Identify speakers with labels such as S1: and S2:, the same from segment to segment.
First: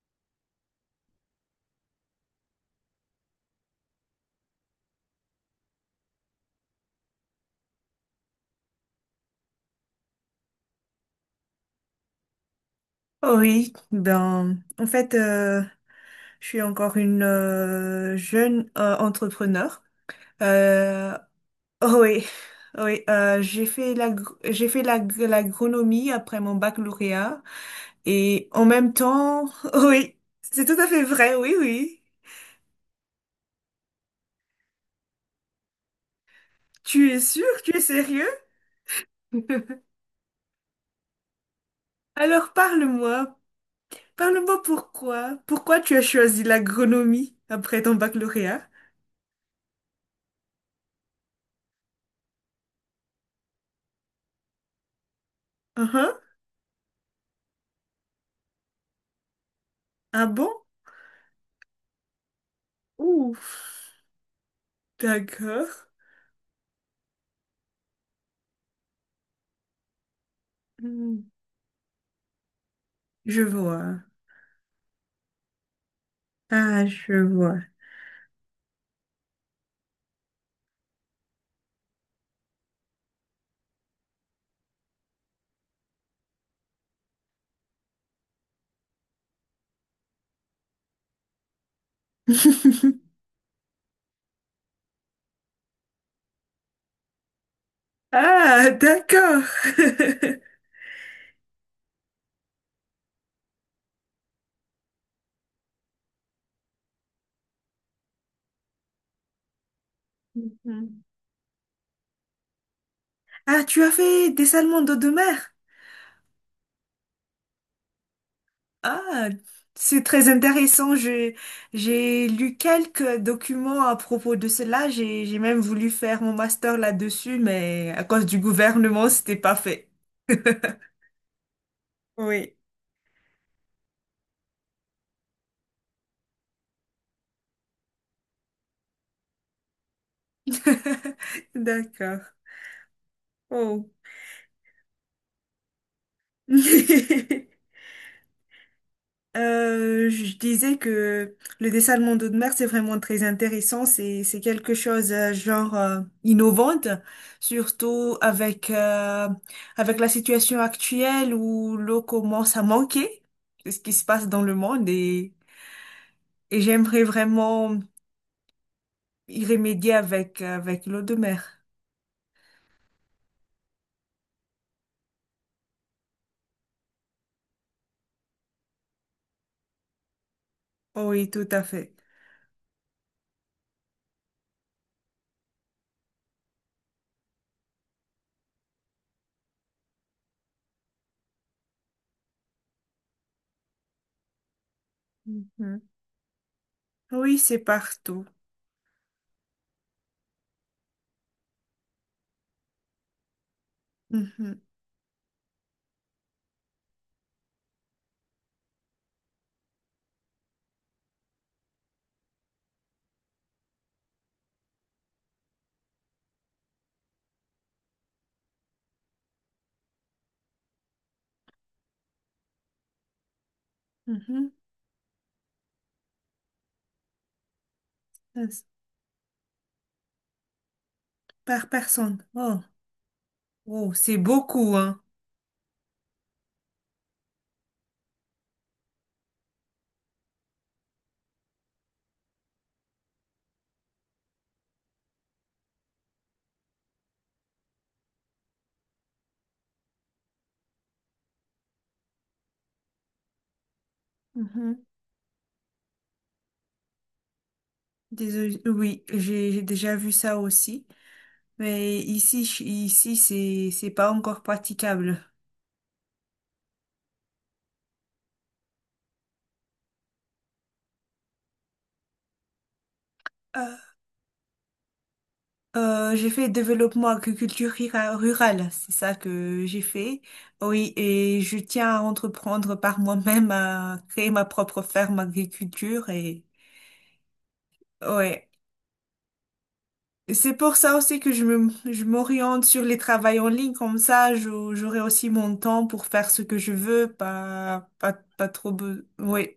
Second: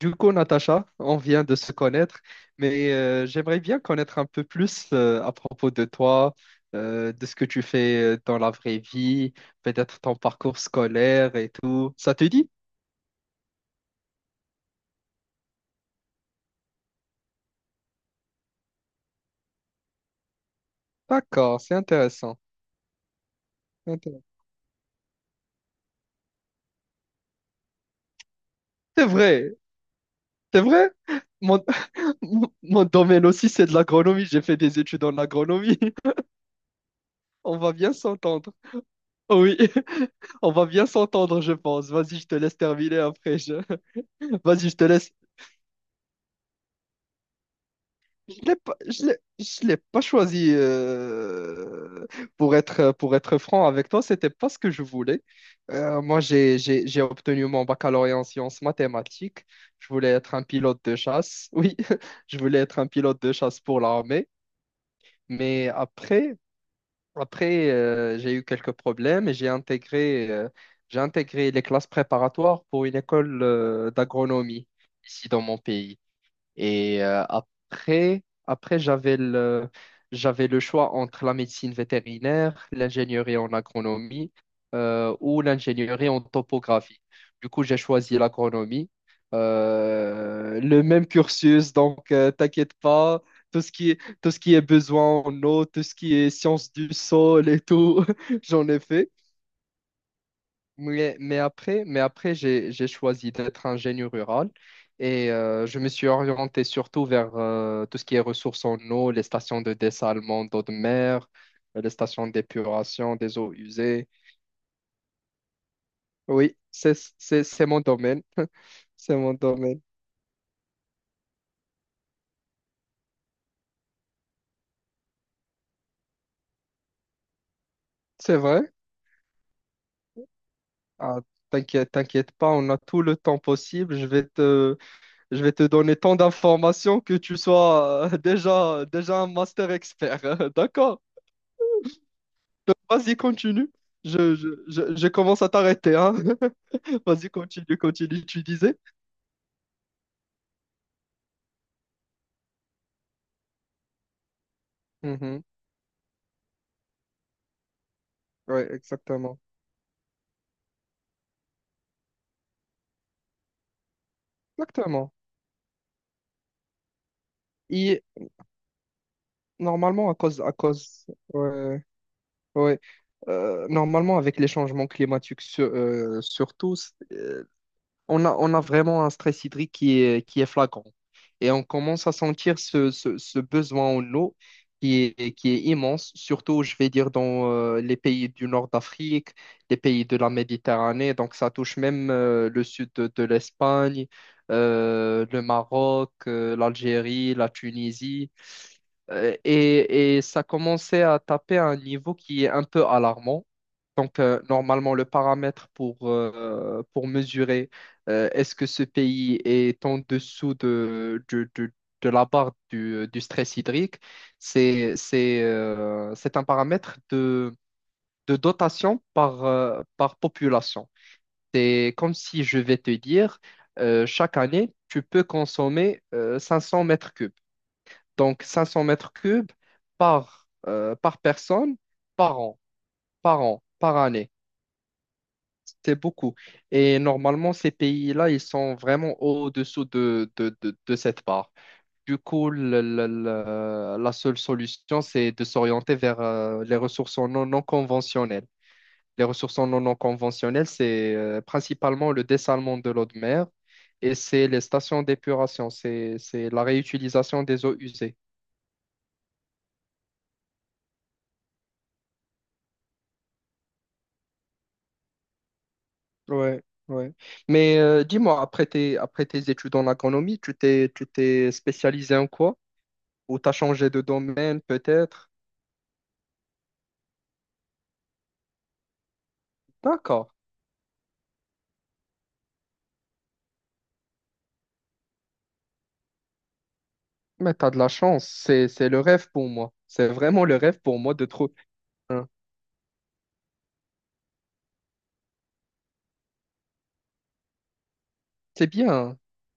S1: Du coup, Natacha, on vient de se connaître, mais j'aimerais bien connaître un peu plus à propos de toi, de ce que tu fais dans la vraie vie, peut-être ton parcours scolaire et tout. Ça te dit?
S2: Oh Oui, ben, en fait, euh, je suis encore une jeune entrepreneur. Euh,
S1: D'accord, c'est
S2: oh oui,
S1: intéressant.
S2: oh oui, euh, j'ai fait la,
S1: Intéressant.
S2: j'ai fait l'agronomie après mon baccalauréat et en même
S1: C'est
S2: temps,
S1: vrai,
S2: oui,
S1: c'est
S2: c'est tout à
S1: vrai.
S2: fait vrai, oui,
S1: Mon,
S2: oui.
S1: mon domaine aussi, c'est de l'agronomie. J'ai fait des études en agronomie.
S2: Tu es sûr?
S1: On va
S2: Tu es
S1: bien
S2: sérieux?
S1: s'entendre. Oui, on va bien s'entendre, je pense. Vas-y, je te
S2: Alors
S1: laisse terminer
S2: parle-moi,
S1: après.
S2: parle-moi
S1: Vas-y, je te laisse.
S2: pourquoi, pourquoi tu as choisi l'agronomie après ton
S1: Je l'ai
S2: baccalauréat?
S1: pas, je l'ai, je l'ai pas choisi pour être franc avec toi, c'était pas ce que je voulais.
S2: Uhum.
S1: Moi, j'ai obtenu mon baccalauréat en sciences mathématiques. Je voulais
S2: Ah
S1: être un
S2: bon?
S1: pilote de chasse. Oui, je voulais être un pilote de
S2: Ouf.
S1: chasse pour l'armée.
S2: D'accord.
S1: Mais après j'ai eu quelques problèmes et j'ai intégré, euh, j'ai
S2: Hmm,
S1: intégré les classes préparatoires pour une
S2: je
S1: école
S2: vois.
S1: d'agronomie ici dans mon pays.
S2: Ah,
S1: Et
S2: je vois.
S1: après j'avais le choix entre la médecine vétérinaire, l'ingénierie en agronomie ou l'ingénierie en topographie. Du coup, j'ai choisi l'agronomie. Le même cursus, donc t'inquiète pas, tout ce qui est besoin en eau, tout ce qui est science du sol et tout, j'en
S2: Ah,
S1: ai fait.
S2: d'accord.
S1: Mais après j'ai choisi d'être ingénieur rural et je me suis orienté surtout vers tout ce qui est ressources en eau, les stations de dessalement d'eau de
S2: Mhm.
S1: mer, les stations d'épuration des eaux
S2: Ah, tu as
S1: usées.
S2: fait des salmons d'eau de mer?
S1: Oui, c'est mon domaine. C'est
S2: Ah,
S1: mon domaine.
S2: c'est très intéressant. J'ai lu quelques documents à propos de cela. J'ai même voulu faire mon master là-dessus, mais à cause
S1: C'est
S2: du
S1: vrai?
S2: gouvernement, c'était pas fait.
S1: Ah, t'inquiète pas,
S2: Oui.
S1: on a tout le temps possible. Je vais te donner tant d'informations que tu sois déjà un master expert. D'accord?
S2: D'accord.
S1: Vas-y, continue.
S2: Oh.
S1: Je commence à t'arrêter, hein. Vas-y, continue, continue, tu disais.
S2: Je disais que le dessin de Monde de Mer, c'est vraiment très intéressant. C'est quelque chose
S1: Mhm.
S2: genre innovante, surtout
S1: Ouais, exactement.
S2: avec la situation actuelle où l'eau commence à manquer, c'est ce qui se passe dans le monde
S1: Exactement.
S2: et j'aimerais vraiment
S1: Et
S2: y remédier
S1: normalement,
S2: avec l'eau de mer.
S1: ouais, ouais. Normalement, avec les changements climatiques, surtout, on a vraiment un stress hydrique qui est flagrant.
S2: Oui, tout
S1: Et
S2: à
S1: on
S2: fait.
S1: commence à sentir ce besoin en eau qui est immense, surtout, je vais dire, dans les pays du nord d'Afrique, les pays de la Méditerranée. Donc, ça touche même le sud de l'Espagne, le
S2: Mhm.
S1: Maroc, l'Algérie,
S2: Oui,
S1: la
S2: c'est partout.
S1: Tunisie. Et ça commençait à taper à un niveau qui est un peu alarmant. Donc,
S2: Mhm.
S1: normalement, le paramètre pour mesurer est-ce que ce pays est en dessous de la barre du stress hydrique, c'est un paramètre de dotation par population. C'est comme si je vais te dire, chaque
S2: Mhm.
S1: année, tu peux consommer 500 mètres cubes. Donc,
S2: Yes.
S1: 500 mètres cubes par
S2: Par
S1: personne,
S2: personne.
S1: par
S2: Oh,
S1: an, par an,
S2: oh,
S1: par
S2: c'est
S1: année.
S2: beaucoup, hein.
S1: C'est beaucoup. Et normalement, ces pays-là, ils sont vraiment au-dessous de cette barre. Du coup, la seule solution, c'est de s'orienter vers les ressources non conventionnelles. Les ressources non conventionnelles, c'est principalement le dessalement de l'eau de mer et c'est les
S2: Mhm.
S1: stations d'épuration, c'est la réutilisation des eaux usées.
S2: Désolé. Oui, j'ai déjà vu ça aussi. Mais ici, ici, c'est pas encore praticable.
S1: Ouais, ouais. Mais dis-moi, après tes études en économie, tu t'es spécialisé en quoi? Ou t'as
S2: Euh,
S1: changé de domaine peut-être.
S2: J'ai fait développement agriculture rurale, c'est ça que j'ai fait.
S1: D'accord.
S2: Oui, et je tiens à entreprendre par moi-même à créer ma propre ferme agriculture et
S1: Mais t'as de la chance.
S2: ouais.
S1: C'est le rêve pour moi. C'est vraiment
S2: C'est
S1: le
S2: pour
S1: rêve
S2: ça
S1: pour moi
S2: aussi
S1: de
S2: que
S1: trouver.
S2: je
S1: Hein.
S2: m'oriente sur les travails en ligne, comme ça j'aurai aussi mon temps pour faire ce que je veux, pas
S1: C'est
S2: trop
S1: bien. Hein.
S2: Oui.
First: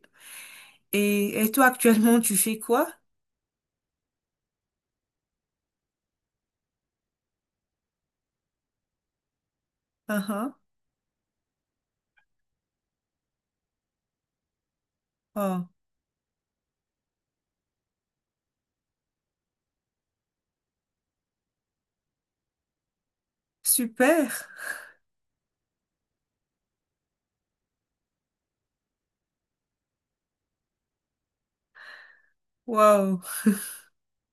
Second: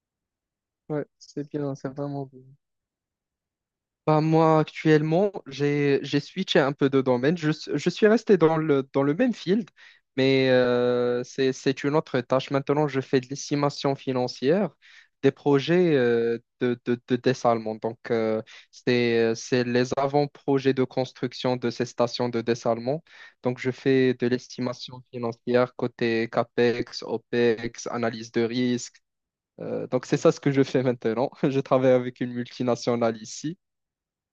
S1: Ouais, c'est
S2: Et toi
S1: bien. C'est
S2: actuellement
S1: vraiment
S2: tu fais quoi?
S1: Bah, moi, actuellement, j'ai switché un peu de domaine. Je suis resté dans le même field, mais
S2: Uh-huh.
S1: c'est une autre tâche. Maintenant, je fais de l'estimation financière des
S2: Oh,
S1: projets de dessalement. Donc, c'est les avant-projets de construction de ces stations de dessalement. Donc, je fais de
S2: super.
S1: l'estimation financière côté CAPEX, OPEX, analyse de risque. Donc, c'est ça ce que je fais maintenant. Je travaille avec une multinationale
S2: Wow.
S1: ici.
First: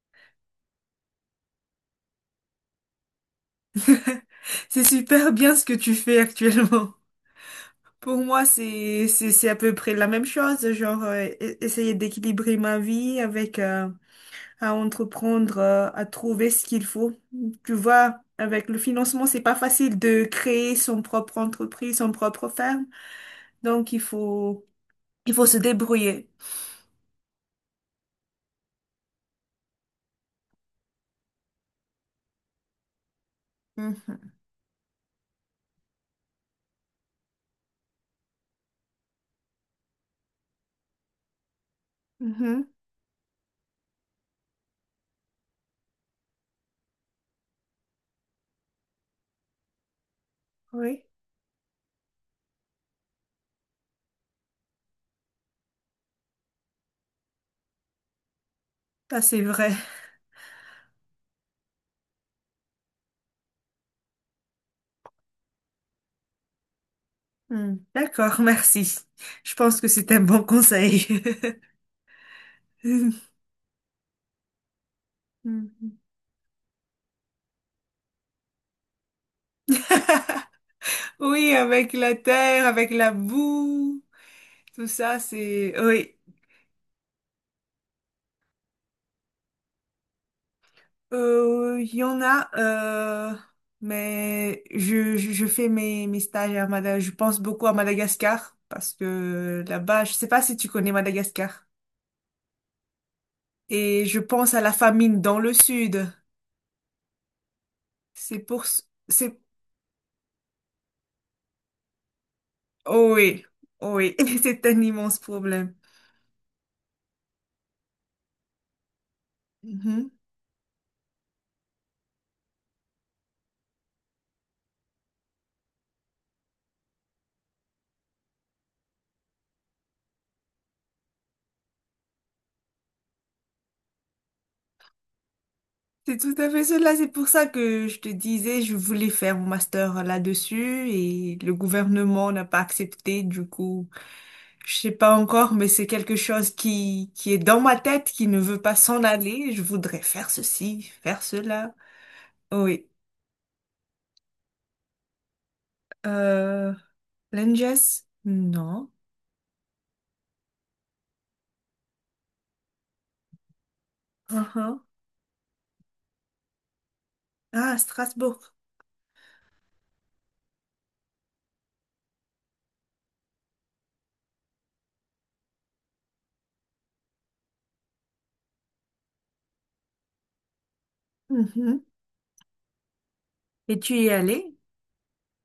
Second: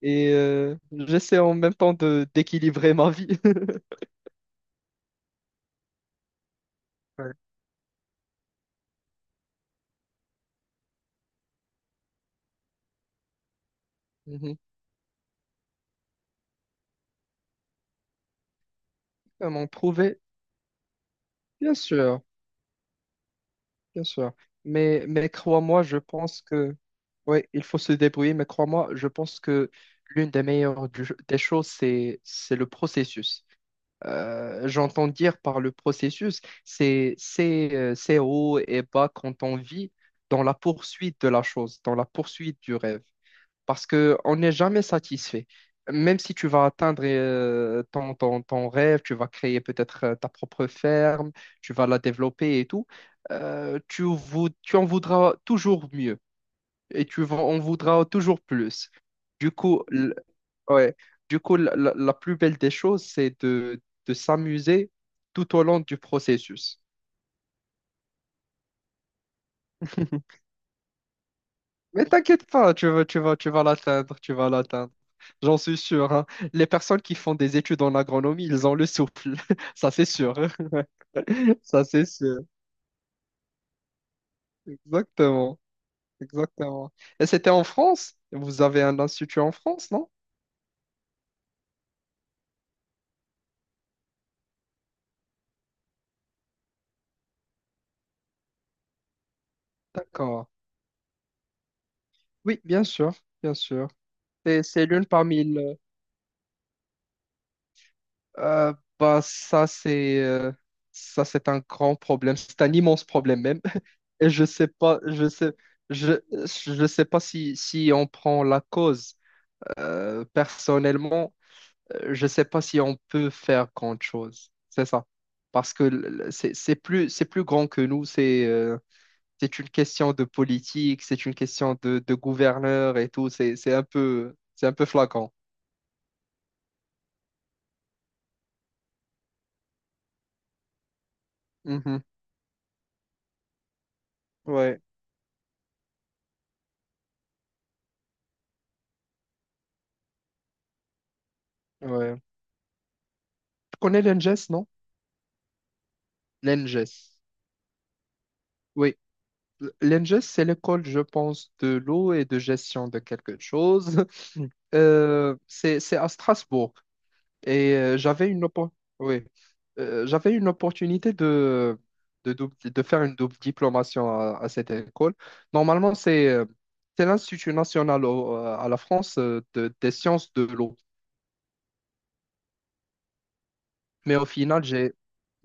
S1: Et j'essaie en même temps de d'équilibrer ma vie.
S2: C'est super bien ce que tu fais actuellement.
S1: Ouais.
S2: Pour moi, c'est à peu près la même chose, genre essayer d'équilibrer ma vie avec
S1: Mhm.
S2: à entreprendre, à trouver ce qu'il faut. Tu vois, avec le financement, c'est
S1: À
S2: pas
S1: m'en
S2: facile
S1: prouver,
S2: de créer son propre
S1: bien
S2: entreprise, son
S1: sûr,
S2: propre ferme, donc il
S1: bien sûr.
S2: faut
S1: Mais
S2: il faut se
S1: crois-moi, je
S2: débrouiller.
S1: pense que, oui, il faut se débrouiller, mais crois-moi, je pense que l'une des meilleures des choses, c'est le processus.
S2: Mhm.
S1: J'entends dire par le processus, c'est ces hauts et bas quand on vit dans la poursuite de la chose, dans la poursuite
S2: Mhm.
S1: du rêve. Parce que on n'est jamais satisfait. Même si tu vas atteindre ton rêve, tu vas créer peut-être ta propre
S2: Oui,
S1: ferme, tu vas la développer et tout, tu en voudras toujours mieux et tu en voudras toujours plus.
S2: ça c'est
S1: Du
S2: vrai.
S1: coup, l- ouais, du coup la plus belle des choses, c'est de s'amuser tout au long du processus.
S2: Hmm. D'accord, merci. Je pense que c'est un bon conseil.
S1: Mais t'inquiète pas, tu vas, tu vas, tu vas l'atteindre, tu vas l'atteindre. J'en suis
S2: Mhm.
S1: sûr, hein. Les personnes qui font des études en agronomie, ils ont le souple. Ça, c'est sûr.
S2: Oui,
S1: Ça,
S2: avec
S1: c'est
S2: la
S1: sûr.
S2: terre, avec la boue. Tout ça,
S1: Exactement.
S2: c'est... Oui.
S1: Exactement. Et c'était en France? Vous avez un institut en France, non?
S2: Il y en a, mais je fais mes stages à Madagascar. Je pense beaucoup à Madagascar parce que là-bas, je sais pas
S1: D'accord.
S2: si tu connais Madagascar.
S1: Oui, bien sûr, bien sûr.
S2: Et je pense à
S1: Et
S2: la
S1: c'est l'une
S2: famine dans
S1: parmi
S2: le sud. C'est pour...
S1: Euh,
S2: ce-
S1: Bah,
S2: C'est...
S1: ça, c'est un grand problème. C'est un immense
S2: Oh
S1: problème
S2: oui,
S1: même.
S2: oh oui,
S1: Et je
S2: c'est
S1: sais
S2: un
S1: pas,
S2: immense
S1: je sais,
S2: problème.
S1: je, je sais pas si on prend la cause.
S2: Mhm.
S1: Personnellement, je sais pas si on peut faire grand chose. C'est ça. Parce que c'est plus grand que nous. C'est une question de politique, c'est une question de gouverneur et tout. C'est un peu flagrant.
S2: C'est tout à fait cela. C'est pour ça que je te disais, je voulais faire mon master là-dessus et le
S1: Mhm.
S2: gouvernement n'a pas accepté. Du coup, je
S1: Ouais,
S2: sais pas encore, mais c'est quelque chose qui est dans ma tête, qui ne veut pas s'en aller. Je voudrais faire ceci, faire cela.
S1: ouais.
S2: Oui.
S1: Tu connais l'ENGES, non?
S2: Euh,
S1: L'ENGES.
S2: Langes? Non.
S1: Oui, l'ENGES, c'est l'école, je pense, de l'eau et de gestion de quelque chose.
S2: Uhum.
S1: C'est à Strasbourg. Et
S2: Ah,
S1: euh, j'avais une,
S2: Strasbourg.
S1: oppo- oui. J'avais une opportunité de faire une double diplomation à cette école. Normalement, c'est l'Institut national à la France des sciences de l'eau.
S2: Mhm. Et tu y es
S1: Mais au
S2: allé?
S1: final, j'ai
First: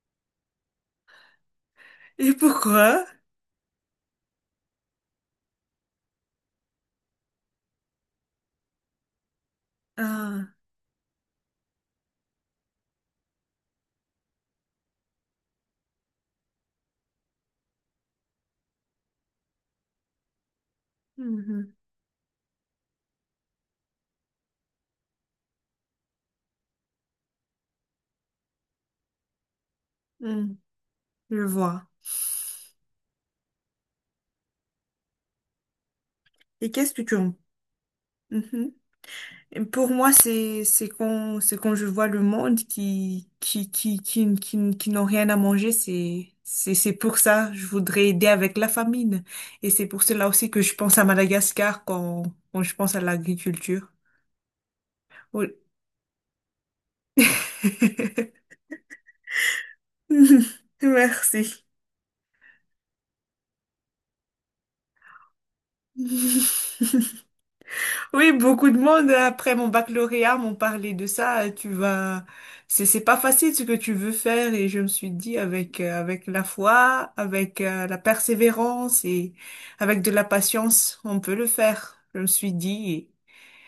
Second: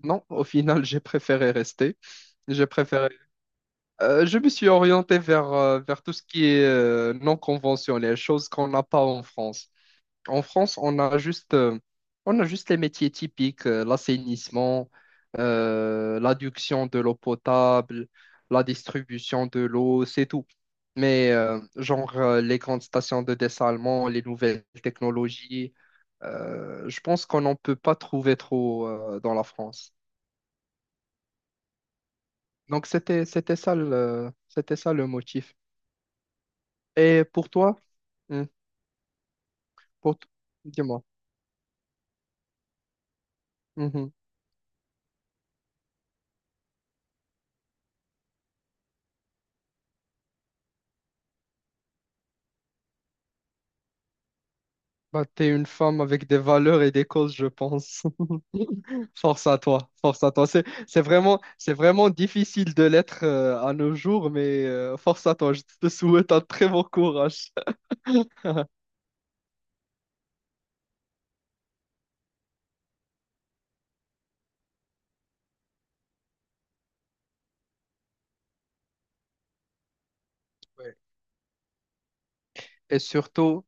S1: Non, au final, j'ai préféré rester.
S2: Et
S1: J'ai
S2: pourquoi?
S1: préféré Je me suis orienté vers tout ce qui est non conventionnel, choses qu'on n'a pas en France. En
S2: Ah,
S1: France, on a juste les métiers typiques, l'assainissement, l'adduction de l'eau potable, la distribution de l'eau, c'est tout. Mais
S2: mhm.
S1: genre les grandes stations de dessalement, les nouvelles technologies, je pense qu'on n'en peut pas trouver trop dans la France.
S2: Hmm. Je vois.
S1: Donc c'était ça le motif.
S2: Et qu'est-ce que tu
S1: Et
S2: en...
S1: pour toi, Hmm,
S2: Mhm. Pour moi,
S1: pour t- dis-moi.
S2: c'est quand je vois le monde qui qui qui
S1: Mhm.
S2: qui qui, qui n'ont rien à manger, c'est pour ça je voudrais aider avec la famine et c'est pour cela aussi que je pense à Madagascar quand quand je pense à l'agriculture.
S1: Bah, t'es
S2: Oui.
S1: une femme avec des valeurs et des causes, je pense. Force à toi, force à toi. C'est, c'est vraiment,
S2: Merci.
S1: c'est vraiment difficile de l'être à nos jours, mais force à toi. Je te souhaite un très bon courage.
S2: Oui, beaucoup de monde après mon baccalauréat m'ont parlé de ça. Tu vas, c'est pas facile ce que tu veux faire et je me suis dit avec la foi, avec la persévérance et avec de la
S1: Ouais.
S2: patience, on peut le faire. Je me suis
S1: Et
S2: dit
S1: surtout,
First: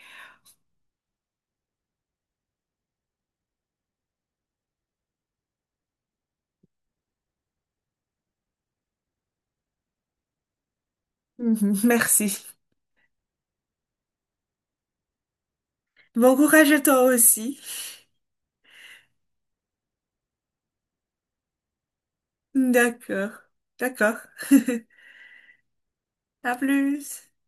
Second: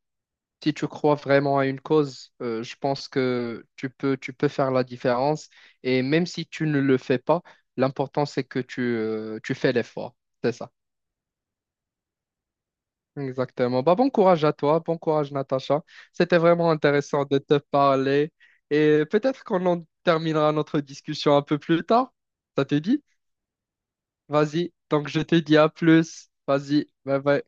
S1: si tu crois vraiment à une cause, je pense que tu peux faire la différence. Et même si tu ne le fais pas, l'important, c'est que tu fais l'effort. C'est ça.
S2: merci.
S1: Exactement. Bah, bon courage à toi, bon courage Natacha.
S2: Bon
S1: C'était
S2: courage
S1: vraiment
S2: à toi
S1: intéressant de
S2: aussi.
S1: te parler et peut-être qu'on en terminera notre discussion un peu plus tard. Ça te dit?
S2: D'accord, d'accord.
S1: Vas-y. Donc je te dis à plus.
S2: À
S1: Vas-y. Bye
S2: plus.
S1: bye.